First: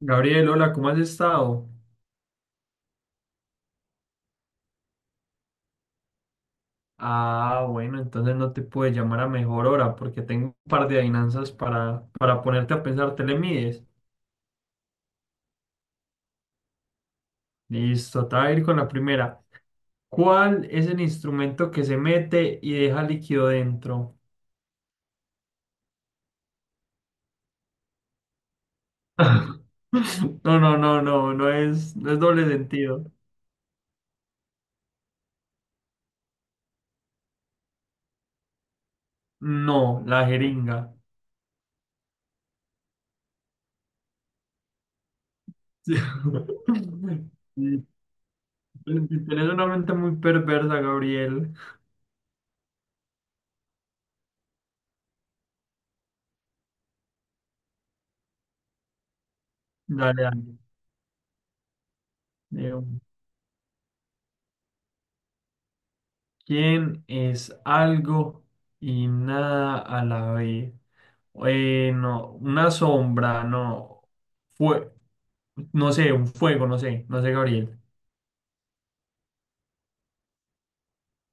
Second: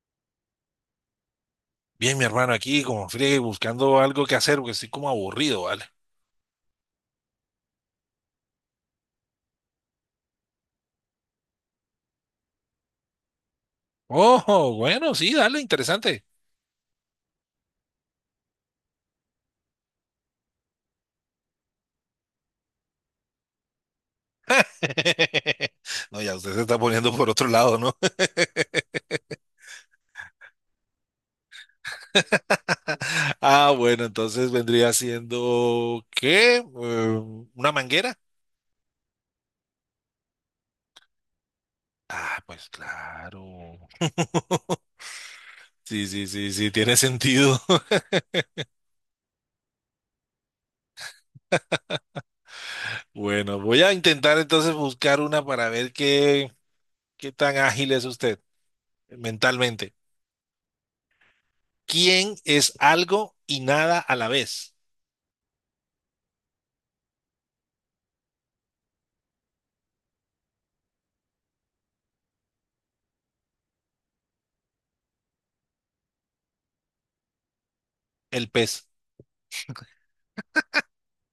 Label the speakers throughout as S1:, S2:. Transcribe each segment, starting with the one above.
S1: Gabriel, hola, ¿cómo has estado?
S2: Bien, mi hermano, aquí como friegue buscando algo que hacer porque estoy como aburrido, ¿vale?
S1: Ah, bueno, entonces no te puedo llamar a mejor hora porque tengo un par de adivinanzas para ponerte a pensar. ¿Te le mides?
S2: Oh, bueno, sí, dale, interesante.
S1: Listo, te voy a ir con la primera. ¿Cuál es el instrumento que se mete y deja líquido dentro?
S2: No, ya usted se está poniendo por otro lado, ¿no?
S1: No, no, no, no, no es, no es doble sentido.
S2: Ah, bueno, entonces vendría siendo, ¿qué? ¿Una manguera?
S1: No, la jeringa.
S2: Ah, pues claro.
S1: Sí.
S2: Sí, sí, sí, sí, tiene sentido.
S1: Sí, tienes una mente muy perversa, Gabriel.
S2: Bueno, voy a intentar entonces buscar una para ver qué tan ágil es usted mentalmente.
S1: Dale, dale.
S2: ¿Quién es
S1: Digo.
S2: algo y nada a la vez?
S1: ¿Quién es algo y nada a la vez? No, una sombra, no. Fue, no sé, un fuego, no sé, no sé, Gabriel.
S2: El pez.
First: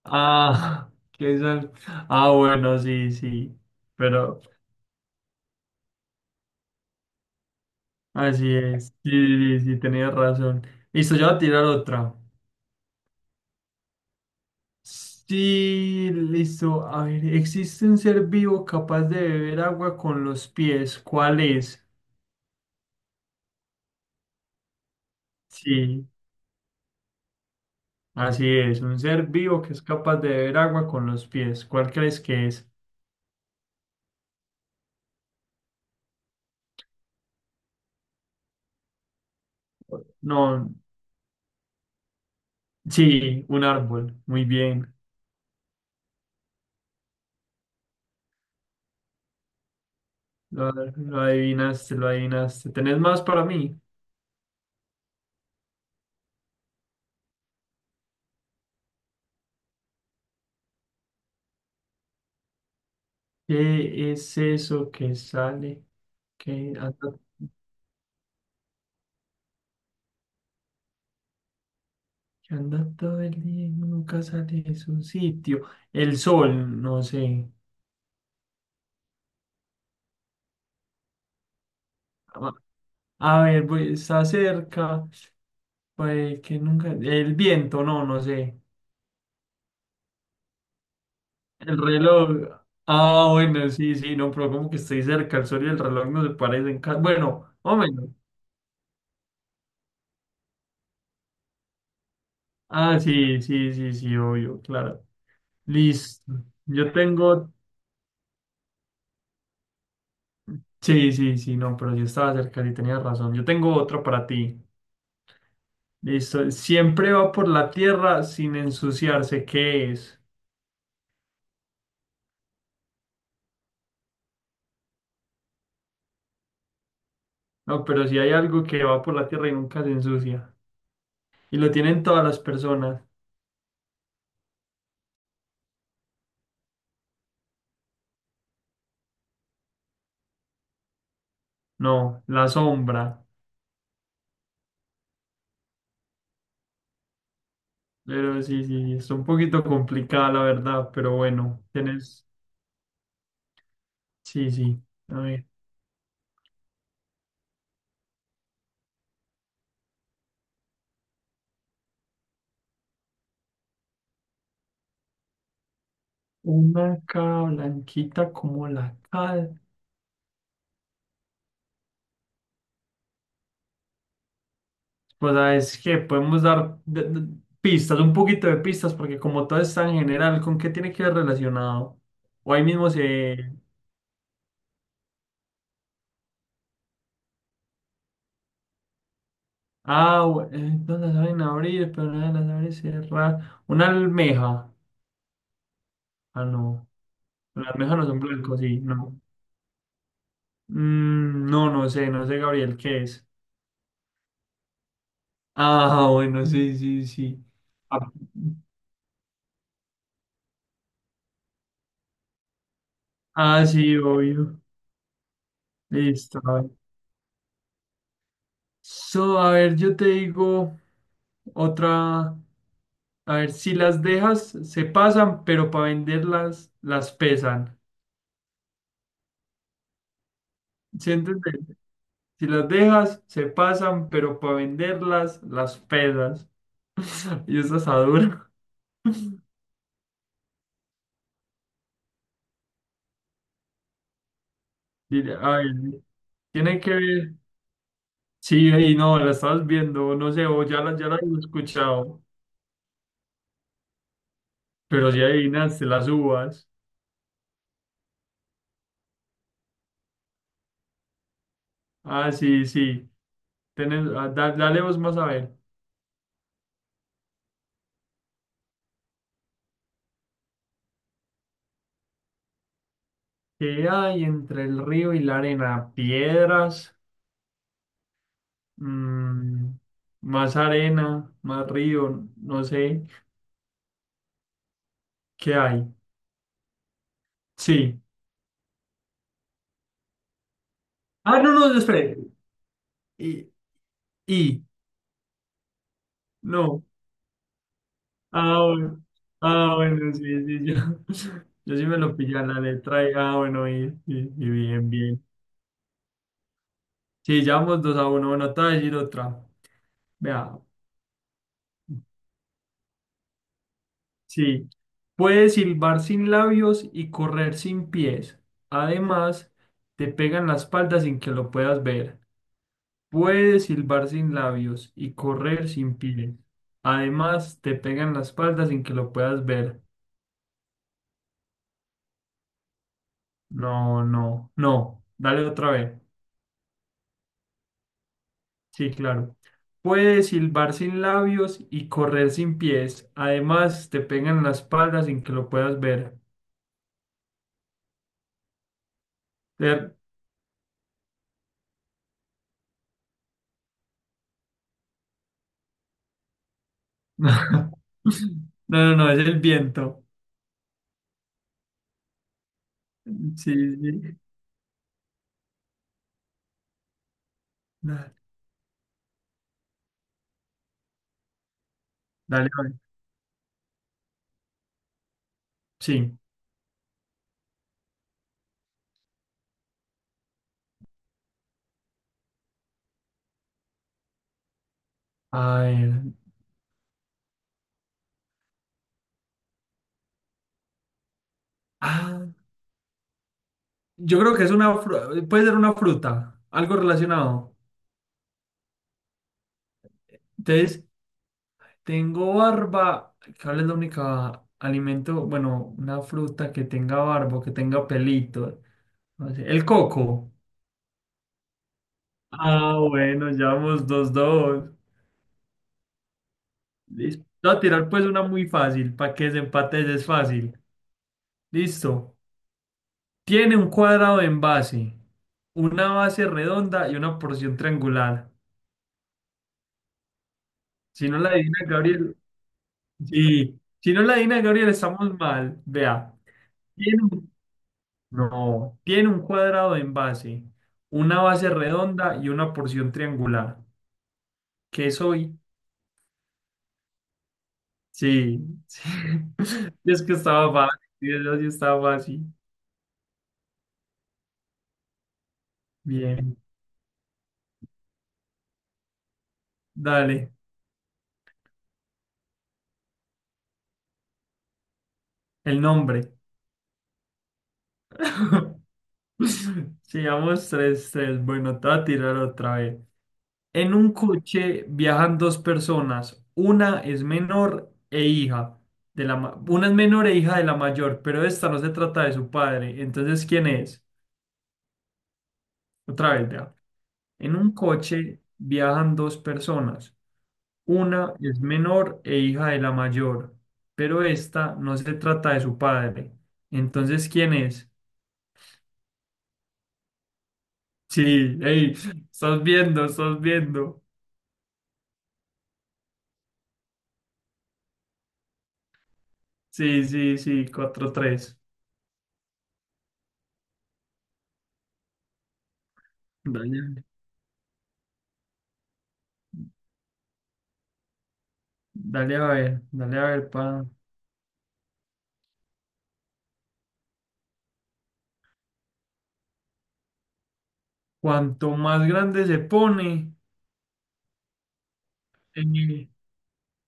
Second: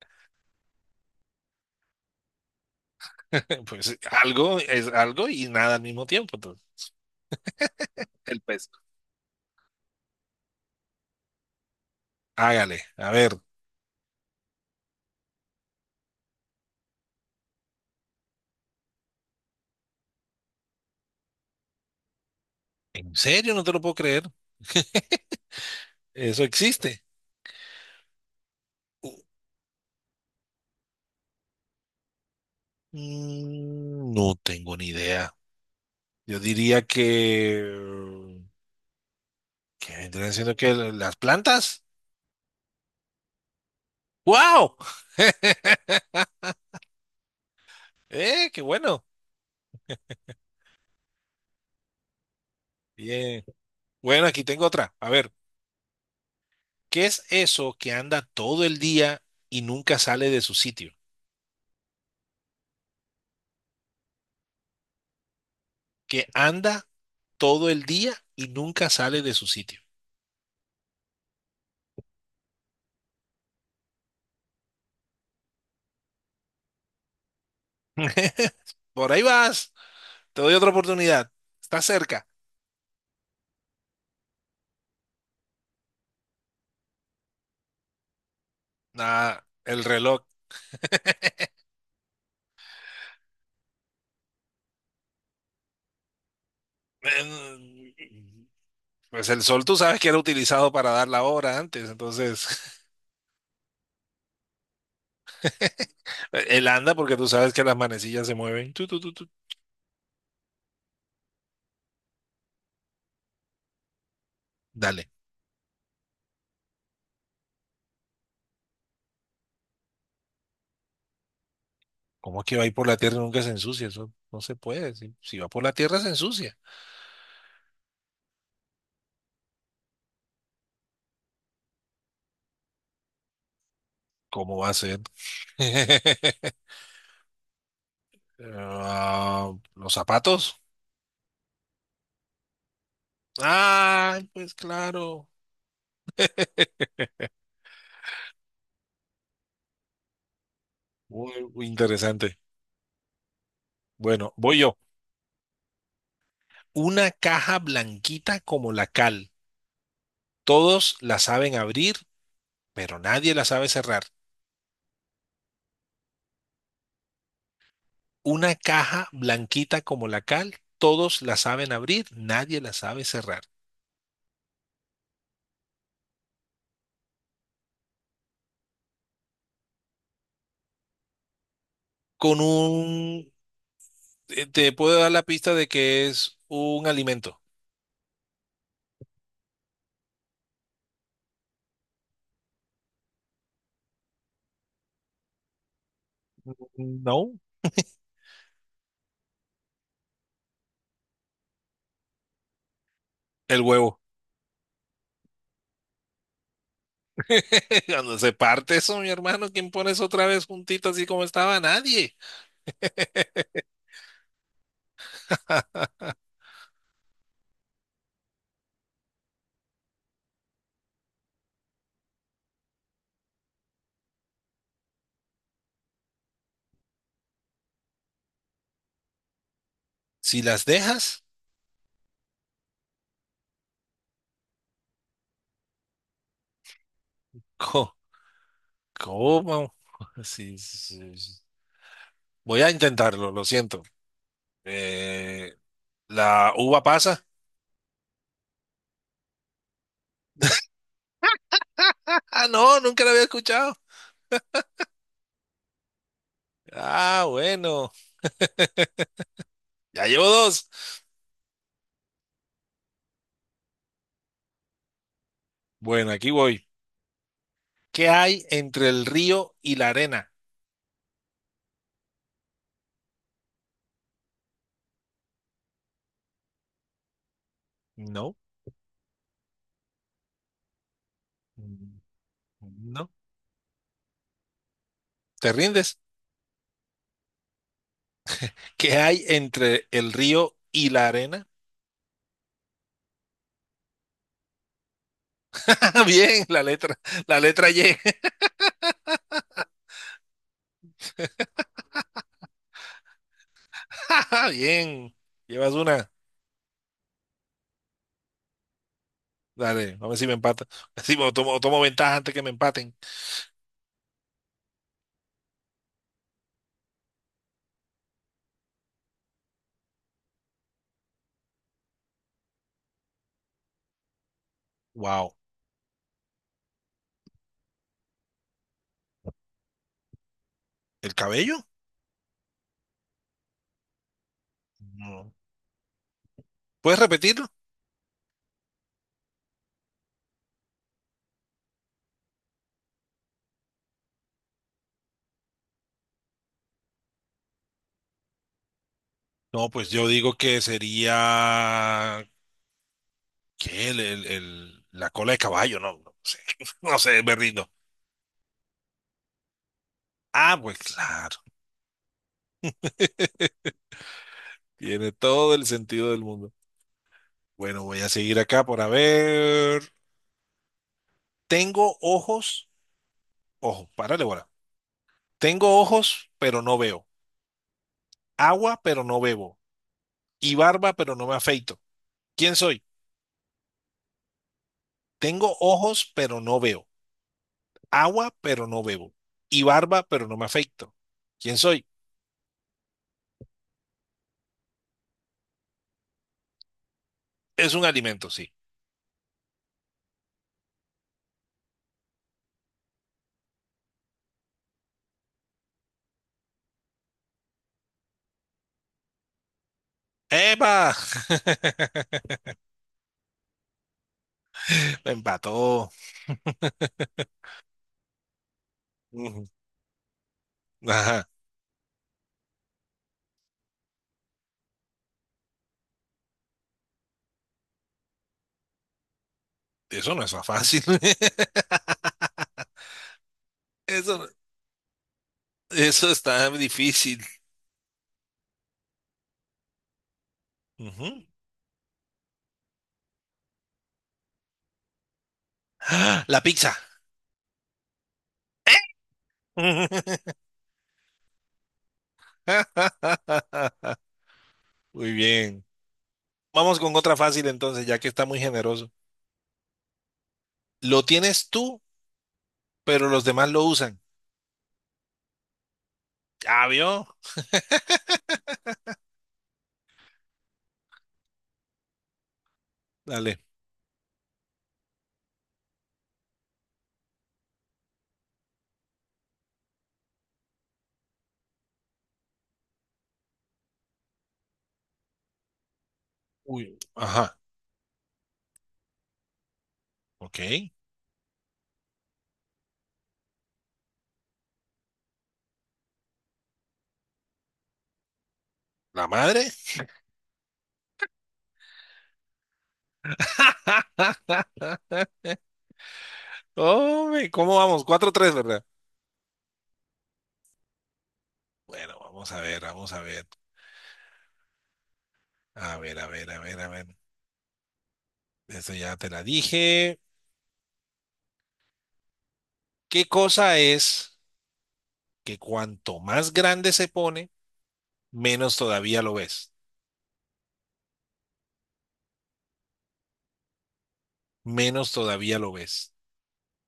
S1: Ah, Ah, bueno, sí, sí.
S2: Pues
S1: Pero
S2: algo es algo y nada al mismo tiempo, entonces, el
S1: así
S2: pez.
S1: es. Sí, sí, sí, tenías razón. Listo, ya voy a tirar otra.
S2: Hágale, a ver.
S1: Sí, listo. A ver, ¿existe un ser vivo capaz de beber agua con los pies? ¿Cuál es?
S2: ¿En serio? No te lo puedo creer.
S1: Sí.
S2: Eso existe.
S1: Así es, un
S2: U-
S1: ser vivo que es capaz de beber agua con los pies. ¿Cuál crees que es?
S2: No tengo ni idea. Yo diría que... ¿que vendrían siendo que
S1: No,
S2: las plantas?
S1: sí, un árbol. Muy
S2: ¡Wow!
S1: bien.
S2: ¡Eh, qué bueno!
S1: Lo adivinaste, lo adivinaste. ¿Tenés más
S2: Bien.
S1: para mí?
S2: Bueno, aquí tengo otra. A ver, ¿qué es eso que anda todo el día y nunca sale de su sitio?
S1: ¿Qué es eso que sale,
S2: Que
S1: que
S2: anda
S1: anda,
S2: todo el día y nunca sale de su sitio.
S1: ¿Que anda todo el día y nunca sale de su sitio? El sol, no sé.
S2: Por ahí vas, te doy otra oportunidad, estás cerca.
S1: A a ver, pues, está cerca. Pues que nunca. El viento, no, no sé.
S2: Nada, el reloj.
S1: El reloj. Ah, bueno, sí, sí, no, pero como que estoy cerca, el sol y el reloj no se parecen. Bueno, o
S2: em,
S1: menos.
S2: Pues el sol tú sabes que era utilizado para dar la hora antes, entonces
S1: Ah, sí, sí, sí, sí, obvio, claro. Listo.
S2: él
S1: Yo
S2: anda porque tú
S1: tengo.
S2: sabes que las manecillas se mueven. Tú.
S1: Sí, sí, sí, no, pero sí estaba cerca, sí tenía razón. Yo tengo otro para ti.
S2: Dale.
S1: Listo. Siempre va por la tierra sin ensuciarse. ¿Qué es?
S2: ¿Cómo es que va a ir por la tierra y nunca se ensucia? Eso no se puede. Si va por la tierra se ensucia.
S1: No, pero si hay algo que va por la tierra y nunca se ensucia. Y lo tienen todas las personas.
S2: ¿Cómo va a ser? Ah, los zapatos.
S1: No, la sombra.
S2: Ay, pues claro.
S1: Pero sí, sí, sí, está un poquito complicada la verdad, pero
S2: Muy
S1: bueno,
S2: muy
S1: tienes,
S2: interesante. Bueno,
S1: sí,
S2: voy yo.
S1: sí, a ver,
S2: Una caja blanquita como la cal. Todos la saben abrir, pero nadie la sabe cerrar.
S1: una cara blanquita
S2: Una
S1: como la
S2: caja
S1: cal.
S2: blanquita como la cal. Todos la saben abrir, nadie la sabe cerrar.
S1: Pues sabes que podemos dar pistas, un poquito de pistas, porque como todo está en general, ¿con qué tiene que ver relacionado?
S2: Con
S1: O ahí mismo
S2: un...
S1: se...
S2: te puedo dar la pista de que es un alimento.
S1: No la saben abrir, pero no la saben cerrar. Una almeja. Ah, no.
S2: No.
S1: Las almejas no son blancos, sí, no. Mm, no, no sé, no sé, Gabriel, ¿qué es?
S2: El huevo.
S1: Ah, bueno, sí, sí, sí. Ah,
S2: Cuando se parte eso, mi hermano, ¿quién pones otra vez juntito así como estaba? Nadie.
S1: ah, sí, obvio. Listo, a ver. So, a ver, yo te digo otra. A ver, si las dejas, se pasan, pero para venderlas, las pesan.
S2: Si las
S1: ¿Sí
S2: dejas,
S1: entiendes? Si las dejas, se pasan, pero para venderlas, las pesas. Y esa
S2: co-
S1: está dura.
S2: ¿cómo? Sí, sí, sí. Voy a intentarlo, lo siento.
S1: Y, a
S2: Eh,
S1: ver,
S2: ¿La
S1: tiene
S2: uva
S1: que
S2: pasa?
S1: ver. Sí, ahí no, la estabas viendo, no sé, o ya la he escuchado.
S2: Ah, no, nunca la había escuchado.
S1: Pero si adivinaste las uvas.
S2: Ah, bueno, ya llevo dos.
S1: Ah, sí, sí. Tenés, ah, dale vos más a ver.
S2: Bueno, aquí voy. ¿Qué hay entre el río y la arena?
S1: ¿Qué hay entre el río y la arena? Piedras,
S2: No,
S1: mm, más arena, más
S2: mm,
S1: río, no sé.
S2: no, ¿te
S1: ¿Qué hay?
S2: rindes?
S1: Sí.
S2: ¿Qué hay entre el río y la
S1: Ah,
S2: arena?
S1: no, no, espere. Y, y,
S2: Ah, bien,
S1: no.
S2: la letra Y.
S1: Ah, bueno. Ah, bueno, sí, sí, yo, yo sí me lo pillé a la letra. Ah, bueno, y bien,
S2: Bien,
S1: bien.
S2: llevas una.
S1: Sí, llevamos 2-1. Bueno, te voy a decir otra.
S2: Dale, a ver si me
S1: Vea,
S2: empata. Si tomo ventaja antes que me empaten.
S1: sí, puedes silbar sin labios y correr sin pies. Además, te pegan la espalda sin que lo puedas ver. Puedes silbar sin labios y
S2: Wow.
S1: correr sin pies. Además, te pegan la espalda sin que lo puedas ver.
S2: ¿El cabello?
S1: No, no, no.
S2: No.
S1: Dale otra vez.
S2: ¿Puedes repetirlo?
S1: Sí, claro. Puedes silbar sin labios y correr sin pies. Además, te pegan la espalda sin que lo puedas ver.
S2: No, pues
S1: Ter-
S2: yo digo que sería... ¿Qué? La cola de caballo, no, no sé. No sé, me rindo.
S1: No, no, no, es el viento.
S2: Ah, pues claro.
S1: Sí, sí.
S2: Tiene todo el sentido del mundo. Bueno, voy a
S1: Da-
S2: seguir acá por a ver. Tengo
S1: Dale,
S2: ojos.
S1: vale.
S2: Ojo, párale, bola. Tengo
S1: Sí.
S2: ojos, pero no veo. Agua, pero no bebo. Y barba, pero no me afeito. ¿Quién soy? Tengo
S1: A
S2: ojos,
S1: ver.
S2: pero no veo, agua, pero no bebo, y barba, pero no me afecto. ¿Quién soy?
S1: Ah, yo creo que es una fruta. Puede ser una fruta. Algo relacionado.
S2: Es un alimento, sí.
S1: Entonces, tengo barba. ¿Cuál es la única alimento? Bueno, una fruta que tenga barba, o que tenga pelito. No sé, el coco.
S2: ¡Epa!
S1: Ah, bueno, ya vamos dos, dos.
S2: Me empató.
S1: Listo. Voy a tirar pues una muy fácil. Para que
S2: Ujú.
S1: desempates es fácil.
S2: Ajá.
S1: Listo. Tiene un cuadrado en base, una base redonda y una porción triangular.
S2: Eso no es tan fácil.
S1: Si no la adivina Gabriel, sí. Si no la
S2: Eso, no-
S1: adivina Gabriel, estamos mal.
S2: eso
S1: Vea,
S2: está
S1: tiene
S2: difícil.
S1: un- no, tiene un cuadrado en base, una
S2: Ujú.
S1: base redonda y una porción triangular. ¿Qué soy?
S2: ¡Ah! La pizza.
S1: Sí, sí. Es que estaba fácil, yo sí estaba fácil.
S2: Muy bien.
S1: Bien,
S2: Vamos con otra fácil entonces, ya que está muy generoso.
S1: dale,
S2: Lo tienes tú, pero los demás lo usan.
S1: el nombre.
S2: ¿Ya vio?
S1: Sigamos tres, tres. Bueno, te voy a tirar otra vez.
S2: Dale.
S1: En un coche viajan dos personas. Una es menor e hija de la mayor, pero esta no se trata de su padre. Entonces, ¿quién es? Otra vez, vea.
S2: Uy. Ajá.
S1: En un coche viajan dos personas.
S2: Ok.
S1: Una es menor e hija de la mayor, pero esta no se trata de su padre. Entonces, ¿quién es?
S2: ¿La madre?
S1: Sí, hey, estás viendo, estás viendo.
S2: Hombre, ¿cómo vamos? 4-3, ¿verdad?
S1: Sí, sí, sí, 4-3.
S2: Bueno, vamos a ver, vamos a ver. A ver, a ver, a ver, a
S1: Dale,
S2: ver. Esto ya te la dije.
S1: dale a
S2: ¿Qué
S1: ver,
S2: cosa
S1: pa.
S2: es que cuanto más grande se pone, menos todavía lo ves?
S1: Cuanto más grande se pone,
S2: Menos todavía lo
S1: eh,
S2: ves.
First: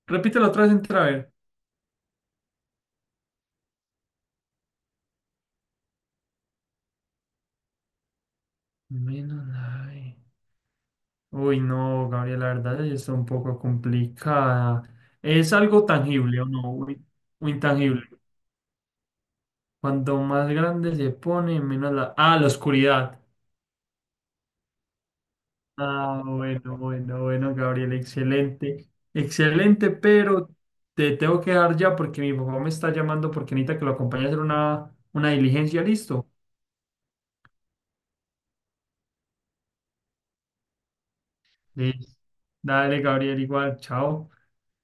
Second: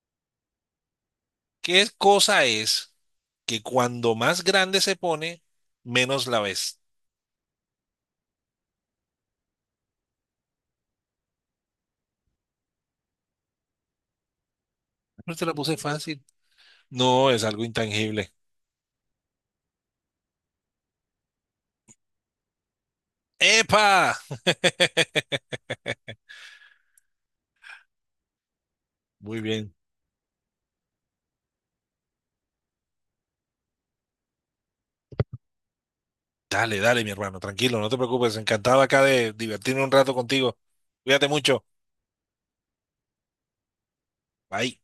S1: repítelo otra vez entra a ver.
S2: ¿Qué cosa es que cuando más grande se pone, menos la ves?
S1: Menos nave. Uy, no, Gabriel, la verdad sí está un poco complicada.
S2: No te
S1: ¿Es
S2: la puse
S1: algo
S2: fácil.
S1: tangible o no? Uy,
S2: No, es
S1: o
S2: algo
S1: intangible.
S2: intangible.
S1: Cuanto más grande se pone, menos la... Ah, la oscuridad.
S2: ¡Epa!
S1: Ah, bueno, bueno, bueno, Gabriel, excelente.
S2: Muy bien.
S1: Excelente, pero te tengo que dejar ya porque mi papá me está llamando porque necesita que lo acompañe a hacer una diligencia, ¿listo?
S2: Dale, dale, mi hermano, tranquilo, no te preocupes, encantado acá de divertirme un rato contigo. Cuídate mucho.
S1: Listo. Dale, Gabriel, igual. Chao.
S2: Bye.